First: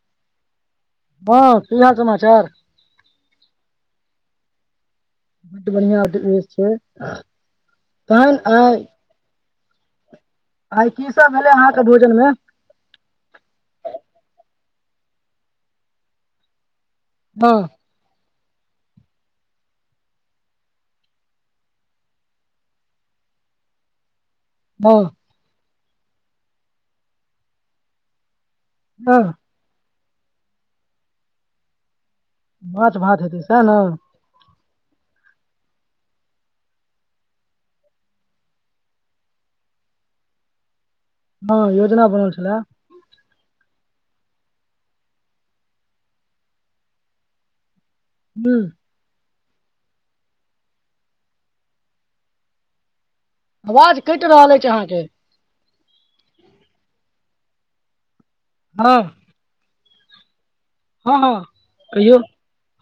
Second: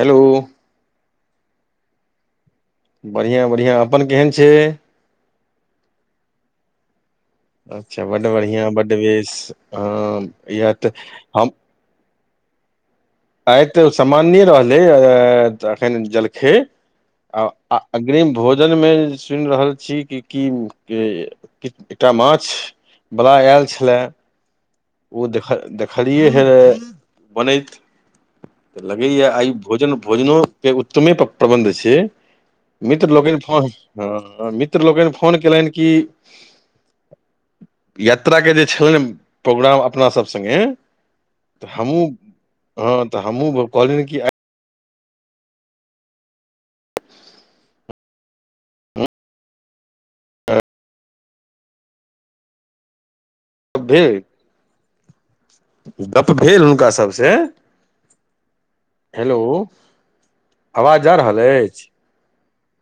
Hello boss की हाल समाचार बढ़ियां बढ़ियां अपन केहन छै बड बढिया ड्रेस छैय अच्छा बड्ड बढ़िआं बड बेस यह तऽ आइ की सब हम भेलै अहाँके भोजन में आइ तऽ सामान्ये रहलै एखन जलखे हँ आ अग्रिम भोजन मे सुनि रहल छी कि की एकटा माछ बला आयल छलाह हं ओ देखलियै हँ र बनैत तऽ हँ लगैय आइ भोजन भोजनोे के उत्तमे प प्रबन्ध छै माछ मित्र भात लोकनि हेतै सएह फोन ने ह मित्र लोकनि फोन केलनि कि यात्रा के जे छलैन प्रोग्राम अपना सब सँगे हँ योजना बनल छलैह हँ तऽ हमू कहली कि हु आवाज भेल कैट रहल ऐछ अहाँके गप भेल हुनका सभ से हँ हेलो आवाज जा हँ हँ रहल ऐछ कहियौ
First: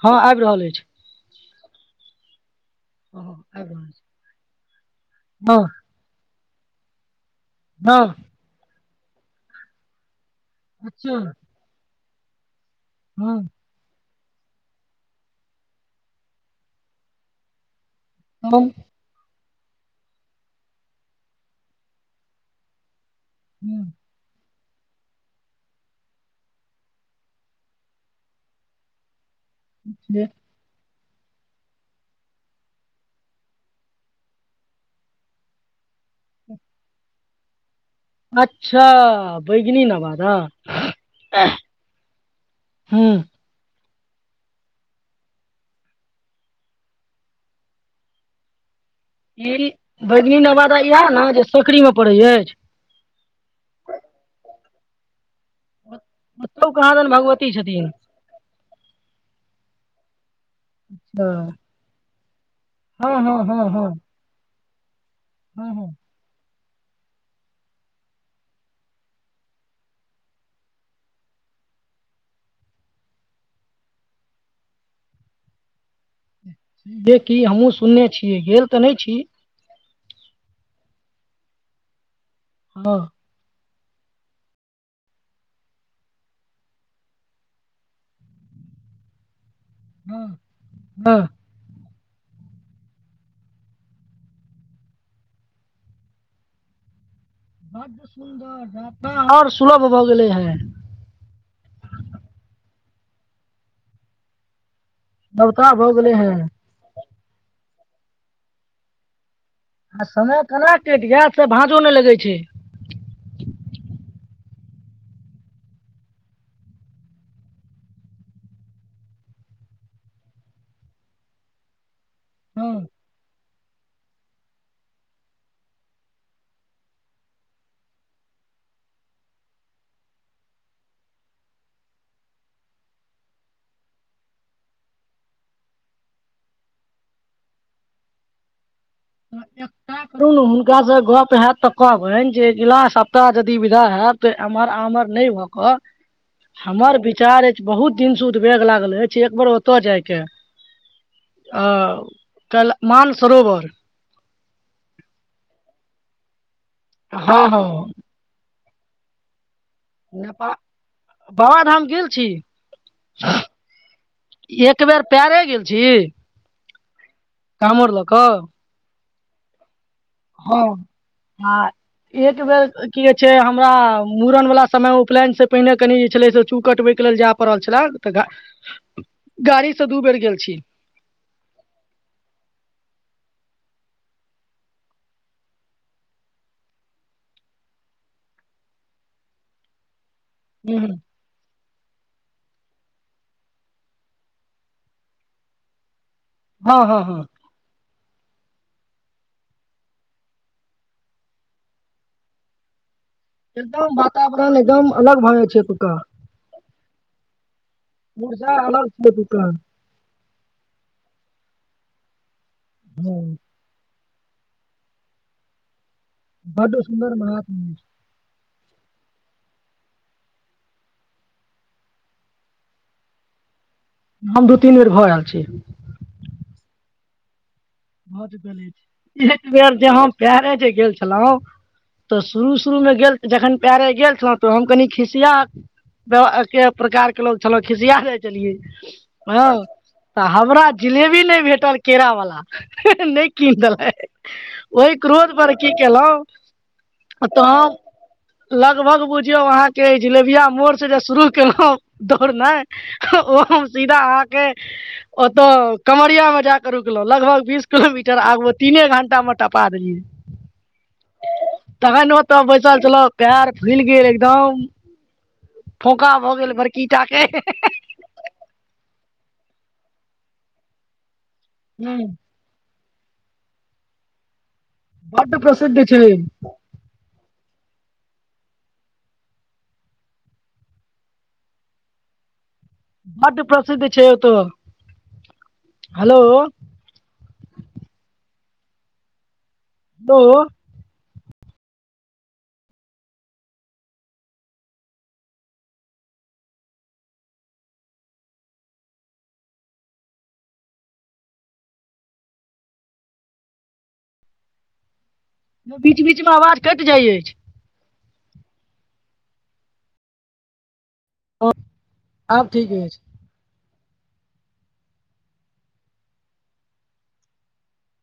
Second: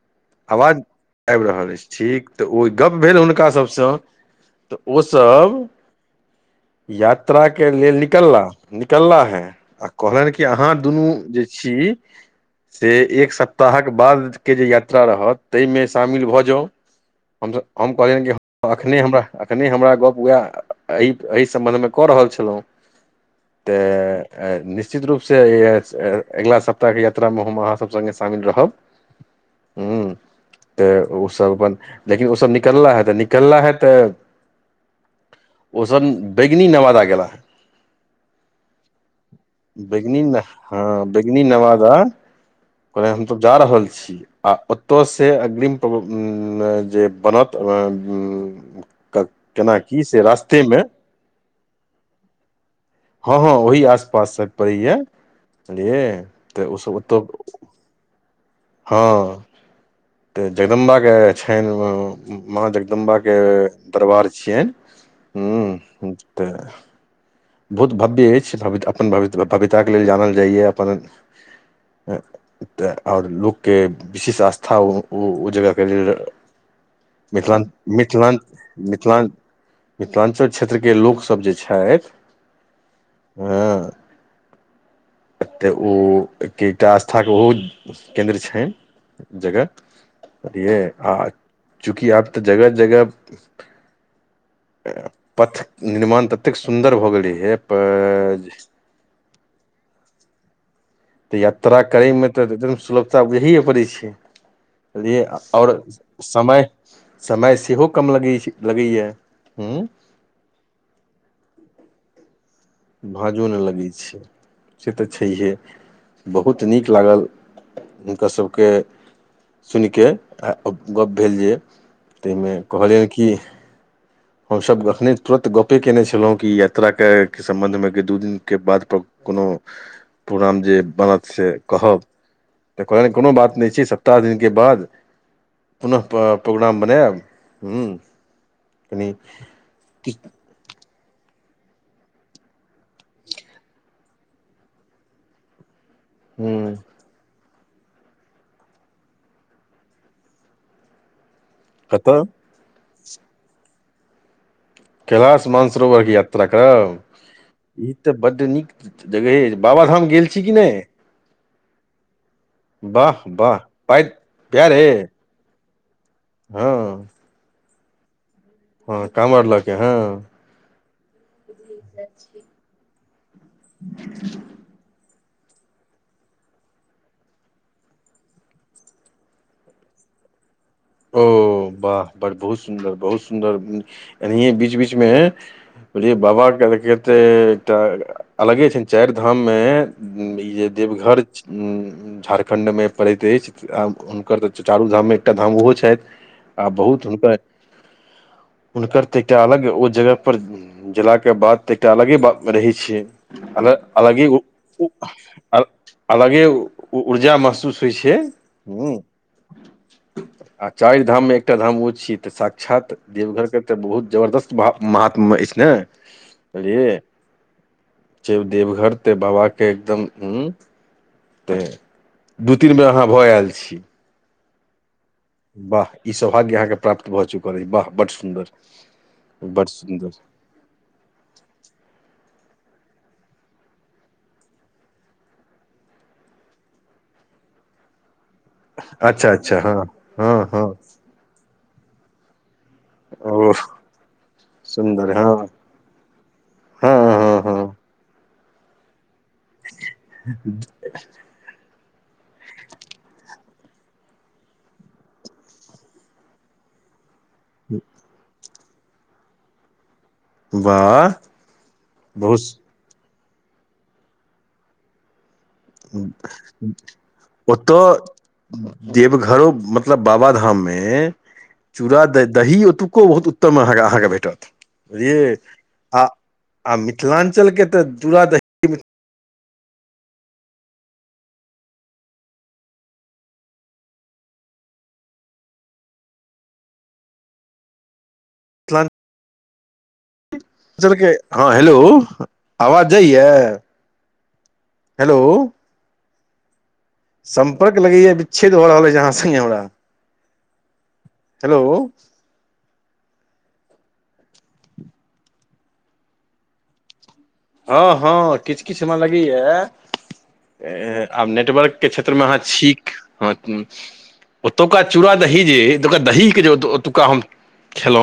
हँ आइब रहल ऐछ आएब रहल ऐछ ठीक तऽ ओ गप्प भेल हँ आबि रहल हुनकासभसँ अछि तऽ ओसभ हँ यात्रा के लेल हँ निकला निकला हे कहलनि कि अहाँ दुनू अच्छा जे छी से एक हँ सप्ताहक बाद के जे यात यात्रा रहत तेए मे शामिल भऽ जाउ हमस हम कहलियनि कि तहन अखने हमरा अखने हमरा गप्प उएह एहि एहि सम्बन्धमे कऽ रहल छलहुँ हँ तऽ। निश्चित रूपसँ अगिला सप्ताहके यात्रामे हम अहाँसभ सङ्गे शामिल रहब। ह [unintelligible] तऽ ओसभ अपन लेकिन ओसभ निकलला हे तऽ निकलला हे तऽ। ओसभ बैगनी नवादा गेलाह। अच्छा बैगनी नवादा? हँ बैगनी नवादा कहल हूँ। हमसभ जा रहल छी आ ओतय से अग्रिम जे बनत। ई केना की से बैदनी रास्तेमे नवादा इएह ने जे सकरी मे पड़े अछि। हँ हँ ओही आस पास सभ पड़ैए बझलियै तऽ मतलब कहाँ ओसभ दन ओतह। भगवती छथिन हँ तऽ जगदम्बाे हँ छनि माँ जग। हँ जगदुम्बा के हँ हँ दरबार छियैन हँ हँ हू तऽ। बहुत भव्य अछि भव्य अपन भव्य भव्यताके लेल जानल जाइए अपन। तऽ आओर लोकके विशेष आस्था ओ जगहके लेल। जेकि मिथिलान हमहूँ सुनने मिथिलाान छियै गेल तऽ नहि छी मिथिलाान। मिथिलाञ्चल क्षेत्रके लोकसभ जे छथि। हँ हँ तऽ ओ एकटा आस्थाके ओहो केन्द्र छनि। जगह हँ बुझालिए आ हँ चूकि आब तऽ जगह जगह। पथ निर्माण ततेक सुन्दर भऽ गेलै हे बड्ड पर। सुन्दर जात्रा आओर सुलभ भऽ गेलै हे। तऽ यात्रा करयमे तऽ एकदम सुलभता बुझाए पड़ै छै। बुझालिए नवका आओर भऽ गेलै हे समय समय सेहो कम लगै छै लगैए। आ समय केना कटि गेल से भाँझो नहि लगै छै। भाँजो नहि लगै छै से तऽ छैहे बहुत नीक लागल हुनकर सभके सुनि कऽ आ गप्प भेल जे ताहिमे हँ कहलियनि कि हमसभ एखने तुरन्त गपे कयने छलहुँ कि यात्राके सम्बन्धमे दू दिनके बाद कोनो प्रोग्राम जे बनत से कहब तऽ कोनो बात नहि छै सप्ताह दिनके बाद पुनः प्रोग्राम बनायब हूँ कनि [unintelligible] हुनकासँ गप हयत तऽ कहबनि जे अगिला सप्ताह यदि विदा होयत तऽ एम्हर आमहर नहि भऽ कऽ हूँ हमर विचार अछि बहुत दिनसँ उदबेग लागल अछि एक बेर ओतय जायके आ कतऽ क मानसरोवर कैलाश मानसरोवरके यात्रा करब हँ हँ ई तऽ बड्ड नीक जगह यऽ बाबाधाम गेल छी किी नेपाल नहि बाबाधाम गेल छी वाह वाह पइ पेरे परै गेल छी हँ कामर ल क? हँ कवर लऽ के हँ। हँ आ एक बेर की कहै छै हमरा मूड़न वाला समय उपनयन से पहिने कनि जे छलै से चू कटबै के लेल जाय पड़ल छलै तऽ गाड़ीसे दू बेर गेल छी। ओ वाह बड़ बहुत सुन्दर बहुत सुन्दर एनाहियए बीच बीचमे बुझलए बाबा के केते एकटा अलगे छ चारि धाम में ई जे हूँ हूँ। देवघर झारखण्डमे पड़ैत अछि आ हुनकर तऽ चारू धाम मे एकटा धाम ओहो छै। छथि आ हँ हँ बहुत हँ हुनकर हुनकर तऽ एकटा अलग ओ जगह पर जेला के बाद तऽ एकटा अलगे बात रहै छै। अल एकदम अलगे वातावरण एकदम अलग भऽ जाइ छै एतुका अलगे ऊर्जा महसूस होइ छै। ह [unintelligible] आ चारि धाममे एकटा धाम ओ छीय तऽ साक्षात हँ देवघर के तऽ बहुत जबरदस्त महात्म अछि ने। बडु सुन्दर महादेव जे देवघर ते बाबाके एकदम ह तऽ दू तीन बेर अहाँ भऽ आयल छी। हम दू तीन बेर भऽ आयल छी। वाह ई सौभाग्य अहाँके प्राप्त भऽ चुकल अछि वाह। बड भ सुन्दर गेलै एक बड बेर जे सुन्दर हम पेरे जे गेल छलहु तऽ शुरू शुरूमे गेल जखन पएरे गेल छल तऽ हम कनि खिसियाह एक प्रकार के लोग छलो खिसिया जाइ छलियै। अच्छा अच्छा ह हँ तऽ हँ हँ हमरा जिलेबी नहि भेटल। केरा वला नहि ओ कीनेलै ओहि सुन्दर हँ क्रोध पर कीेलहु हँ हँ त हँ ल बुझियौ आहा जिलेबिया मोड़ से जे शुरू केलहु दौड़नाइ ओ सीधा अहाँके ओतऽ कमरिया में जाके रुकलहु लगभग बीस किलोमीटर आगु तीने घं्टा मे टपा देलियै। वाह तखन ओतऽ बहुत बैसल चलह पैर फुलि गेल एकदम फोका भऽ गेल बड़की टा के ओतऽ देवघरो मतलब बाबा धाम मे हूँ चूरा दही दही ओतुक्को बहुत उत्तम अहाँके भेटत बड्ड बुझलियए प्रसिद्ध आ छै आ मिथिलांचल के ते चूरा दही बड प्रसिद्ध छै त हेलो। हेलो [unintelligible] लांचन के हँ हेलो आवाज जाइयै? हेलो। सम्पर्क लगैया बिच्छेद भऽ रहल अछि अहाँ संगे हमरा हेलो। बीच बीच मे आवाज कटि जाइ अछि। हँ हँ किछु किछु हमरा लगैए आब हँ नेटवर्कके क्षेत्रमे अहाँ आब ठीक छीक अछि हँ ओतुका चूड़ा दही जे ओतुका दहीे जे ओतुका हम खेलो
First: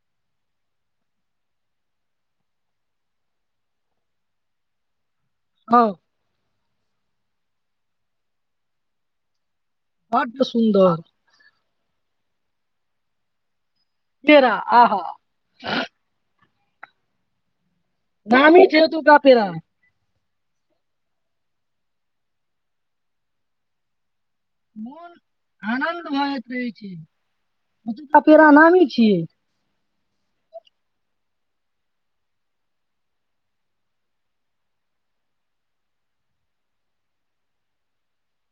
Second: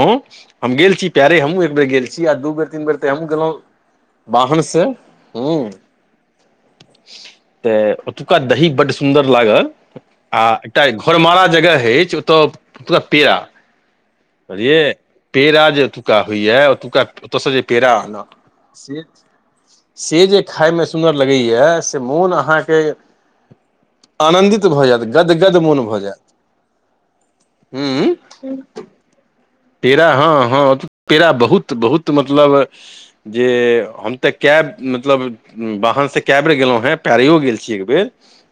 हम गेल छी पैरे हमहूँ एक बेर गेल छी आ दू बेर तीन बेर ते हमहुँ गेलहुँ वाहन से हुँ हँ तऽ ओतुका दही बड्ड सुन्दर लागल। आ बड्ड एकटा सुन्दर घरमारा जग हअछि ओतऽ ओतुका पेड़ा पेड़ा बुझलिएये आहा पेड़ा जे ओतुका होइय ओतुका ओतऽ सँ जे पेड़ा आनब नामी छैे से ओतुका पेरा से जे खायमे सुन्दर लगैय से मोन अहाँकेँ आनन्दित भऽ जायत गदगद मन भऽ आनन्द जायत जाइत रहै छै ओतुका पेड़ा नामी छियै पेड़ा हँ हँ पेड़ा बहुत बहुत मतलब जे हम तऽ कैब मतलब बाहन से कए बेर गेलहुँ हे पैरीयो गेल छी एक बेर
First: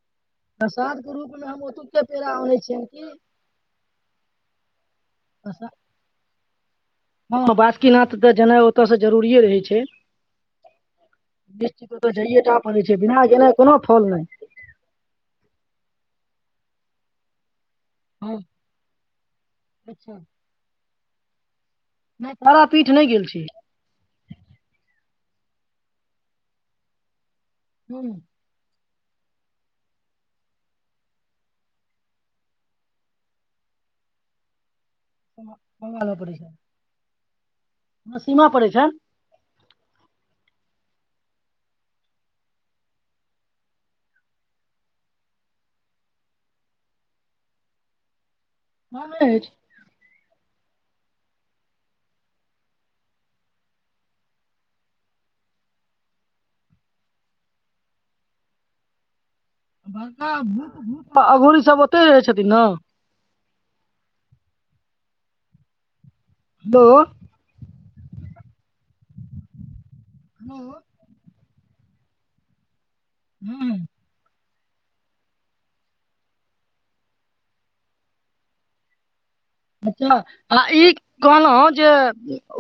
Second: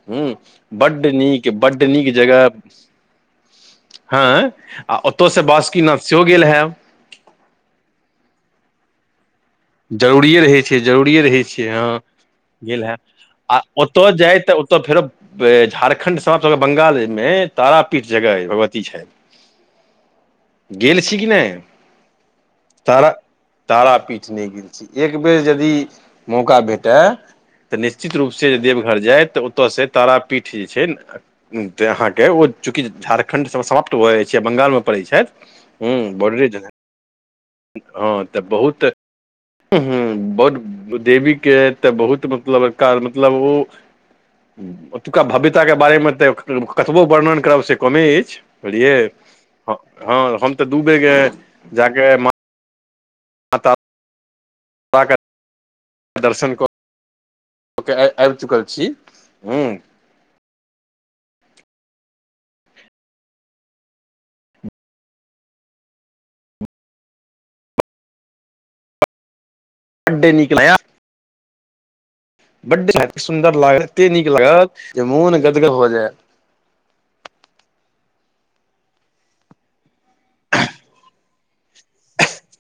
हुँ प्रसाद केँ रूपमे हम ओतुके पेड़ा आनै छियनि कि हाय आ ओतय से बासुकीनाथ सेहो गेल हैब हँ बासुकीनाथ तऽ जेनाइ ओतयसँ जरुरिए रहै छै जरूरिए रहैत छै जरूरिए रहैत छियै हँ निश्चित ओतऽ जाइये टा पड़ै गेल छै हेँब बिना गेनाइ आ कोनो फल ओतऽ नहि जाय तऽ ओतऽ फेरो बे झारखंड सब सँ अपना सब बंगाल मे तारापीठ हँ जगह भगवती अच्छा छथि गेल छी कि नय नच तारापीठ नय गेल छी तारापीठ नइ गेल छी एक बेर जदि मौका भेटै तऽ हुँ निश्चित रूप से जे देवघर जाय तऽ ओतऽ से तारापीठ जे छै नऽ अहाँकेँ ओ चूँकि झारखण्ड सब समाप्त भऽ जाइ छै बंगाल मऽ पड़ै छथि हुँ बंगाल मे पड़ै छै बॉडरेजने हँ हमरा तऽ सीमा पड़ै बहुत छनि ह बहुत देवी के ह तऽ बहुत मतलब मतलब ओ ओतुका भव्यताके बारेमे तऽ कतबो वर्णन करब से कमे अछि। बुझलियै मालूमे अछि हँ हम तऽ दू बेर जाय केँ माँ हँ तऽ पा कऽ दर्शन कऽ कऽ केँ आबि चुकल छी हुँ बड़का [unintelligible] अघोरी सब ओते रहै छथिन ने। हैलो [unintelligible] केँ लगै बड्ड सुन्दर हुँ लाग एते नीक लागत जे मोन गदगद भऽ जाय अच्छऽ आ ई कहलहु जे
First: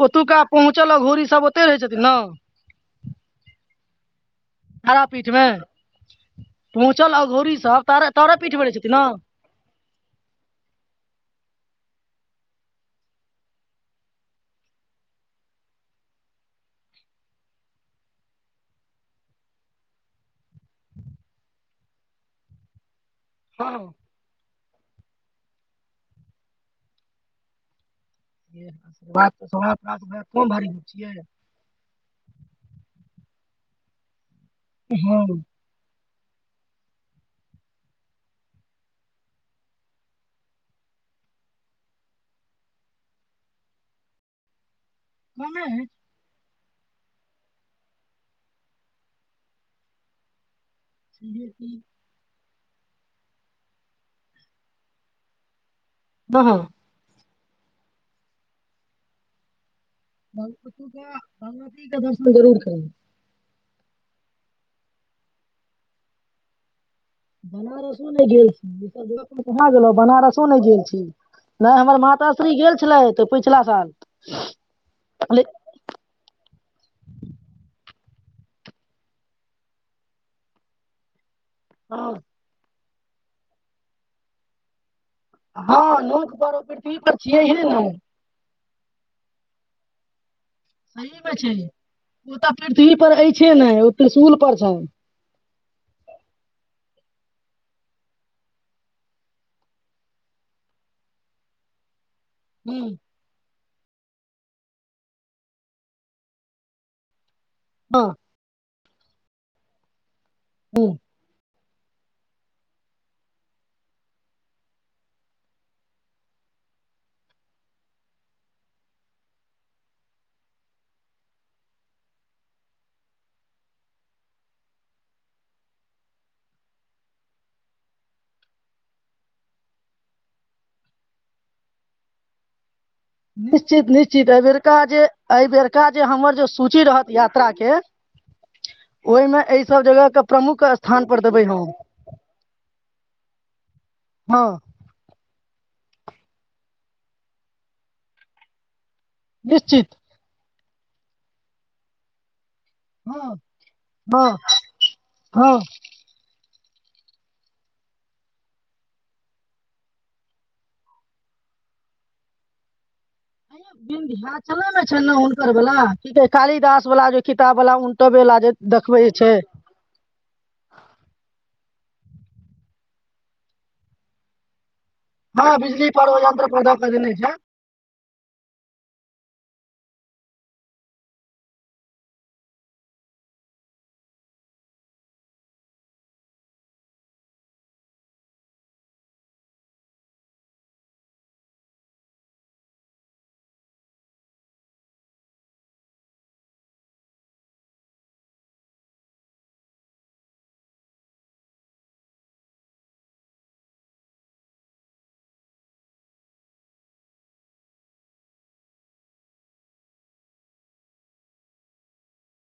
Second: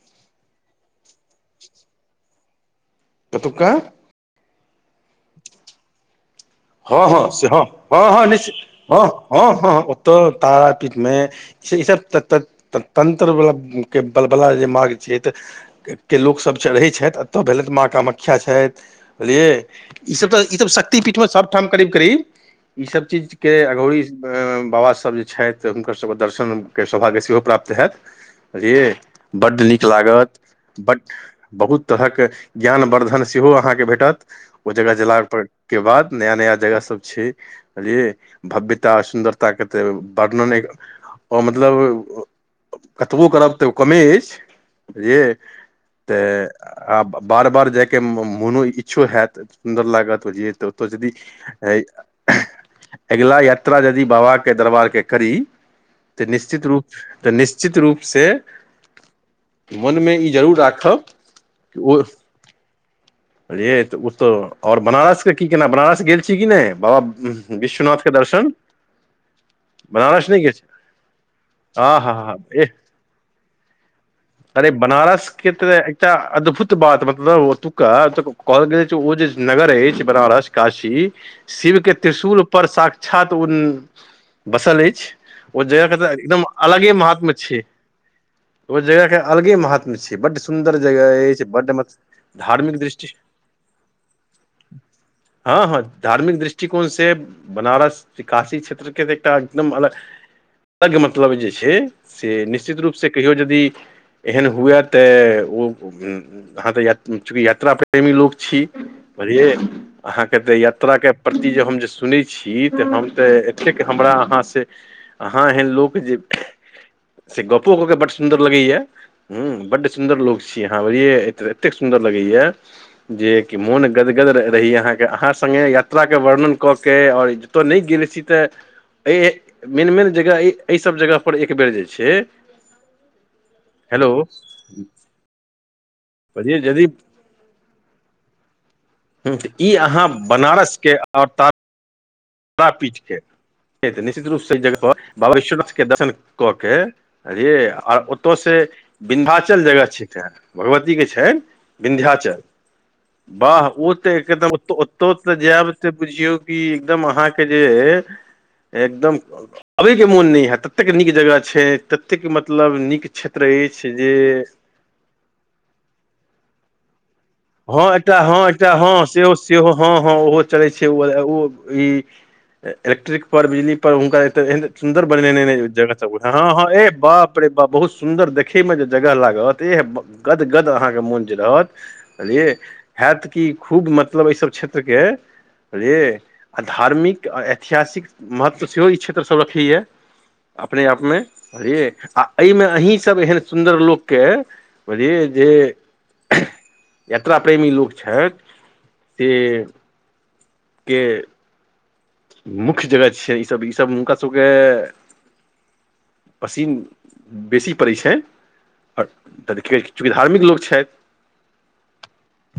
ओतुका पहुँचल अघोरी सब ओते रहै छथिन नऽ कतुका तारापीठ मे हँ पहुँचल हँ से अघौरी हँ सब हँ तारे हँ तरे पीठ मे रहै निश्चित छथिन हँ नऽ हँ हँ ओतऽ तारापीठमे से ईसभ तऽ त तंत्रबला केँ बलबला जे मार्ग छियै तऽ केँ लोकसभ चढ़ै छथि एतऽ भेलथि माँ कामाख्या छैथ बुझलियै ई सब तऽ ई सब शक्तिपीठमे सब ठाम करीब करीब ई सब चीज केँ हँ अघौरी ए बाबासभ जे छैथ हुनकर सभ केँ दर्शन केँ सौभाग्य सेहो प्राप्त हैत ये बुझलियै बात तऽ बड्ड समाज नीक प्राप्त भए लागत कम भारी गप छियै बड्ड बहुत तरहक ज्ञानवर्धन सेहो अहाँकेँ भेटत ओय जगह जेला हँ पर केँ बाद नया नया जगह सब छै बुझलियै भव्यता सुन्दरता के तऽ वर्णने अ मतलब कतबो करब तऽ ओ कमे अछि बुझलिये कहने अछि तऽ आ बार बार जायके मोनो इच्छो हैत सुन्दर लागत बुझियै तऽ तऽ जदि जे अ कि अगिला यात्रा यदि बाबा के दरबार के करी तऽ हँ हँ, निश्चित रूप तऽ निश्चित रूपसे मनमे ई जरूर भगवती के राखब भगवती ओ के दर्शन जरूर करेबै बुझलियै तऽ ओ तऽ ओर बनारसके की केना बनारस गेल छी कि नहि बाबा बनारसो विश्वनाथके नहि गेल दर्शन छी उ सब जगह पर कहाँ गेलो बनारसो नहि गेल छी नैह हँ हमर हँ हँ माताश्री एह गेल छलै तऽ पिछला साल अरे बनारसके तऽ एकटा अद्भुत बात मतलब ओतुका कहल गेल अछि ओ जे नगर अछि बनारस काशी शिव के हँ त्रिशूल पर साक्षात उ बसल अछि ओ जएगह कऽ हँ तऽ नोत एकदम पर ओ अलगे पृथ्वी पर महात्म छै छियैहे नहि ओ जगह के अलगे महत्म छै बड सुन्दर जगह सहीमे अछि बड म ओ तऽ धार्मिक पृथ्वी पर दृष्टि छै नहि ओ त्रिशुल पर छैन हँ हँ धार्मिक दृष्टिकोण से बनारस काशी क्षेत्रके तऽ एकटा एकदम अलग अलग मतलब जे छै से निश्चित हूँ रूपसँ कहियो जदी एहन हुए तऽ ओ चूँकि यात्रा हँ प्रेमी लोक छी अहाँके तऽ हूँ यात्राके प्रति जे हम जे सुनै छी तऽ हम तऽ एतेक हमरा अहाँसे आहाँ एहन लोक जे से गप्पो कऽ के बड् सुन्दर लगैया हु बड्ड सुन्दर लोक छी अहाँ बुझालिए एतेक एतेक सुन्दर लगैया जे कि मोन गदगद रहे रही अहाँके अहाँ संगे यात्राक के वर्णन कऽ के ओर जतय नहि गेले छी तऽ एहि मेन मेन जगह एहिसभ जगह पर एक बेर जे छै निश्चित हेलो निश्चित एहिबेरका जे एहिबेरका जे हमर जे बझिय सूची यदि रहत यात्रा के ओय मे ई एहिसभ अहाँ जगहके प्रमुख स्थान पर देबै हम ता पीठ के निश्चित रूपसँ हँ जगह पर बाबा विश्वनाथ कऽ दर्शन कऽ के अरे ओतौ से बिन्ध्याचल जगह निश्चित छै एकटा भगवतीके छैन विन्ध्याचल हँ वाह ओ तऽ हँ एकदम ओत ओतो तऽ हँ जाब तऽ बुझियौ कि एकदम अहाँके जे एकदम अबे के मोन नहि हैत ततेक नीक जगह छै ततेक मतलब नीक क्षेत्र अछि जे हुनकर वाल हुनकर वला कालिदास वालला जे किताब वाल हँ एकटा उनटबे हँ लऽ एकटा हँ देखबे छै सेहो सेहो हँ हँ ओहो चलै छै ओ ई इलेक्ट्रिक पर बिजली पर हुनका सुन्दर बन न हँ न बिजली जगह पर ओ सब हँ यंत्र पर हँ दऽ ए के देने छै बाप रे बा बहुत सुन्दर देखे मे जे जगह लागत एह गदगद अहाँके मोन जे रहत बझलियै हैत की खूब मतलब एहिसभ क्षेत्रके बुझलियै आ धार्मिक आ ऐतिहासिक महत्व सेहो ई क्षेत्रसभ रखैया अपने आपमे बझलियै आ एमे अहीं सब एहन सुन्दर लोकके बुझालिए जे यात्रा प्रेमी लोक छथि से के मुख्य जगह छिय ईसभ ईसभ हुनका सभके पसीन बेसी पड़ै छै आ चूँकि धार्मिक लोक छथि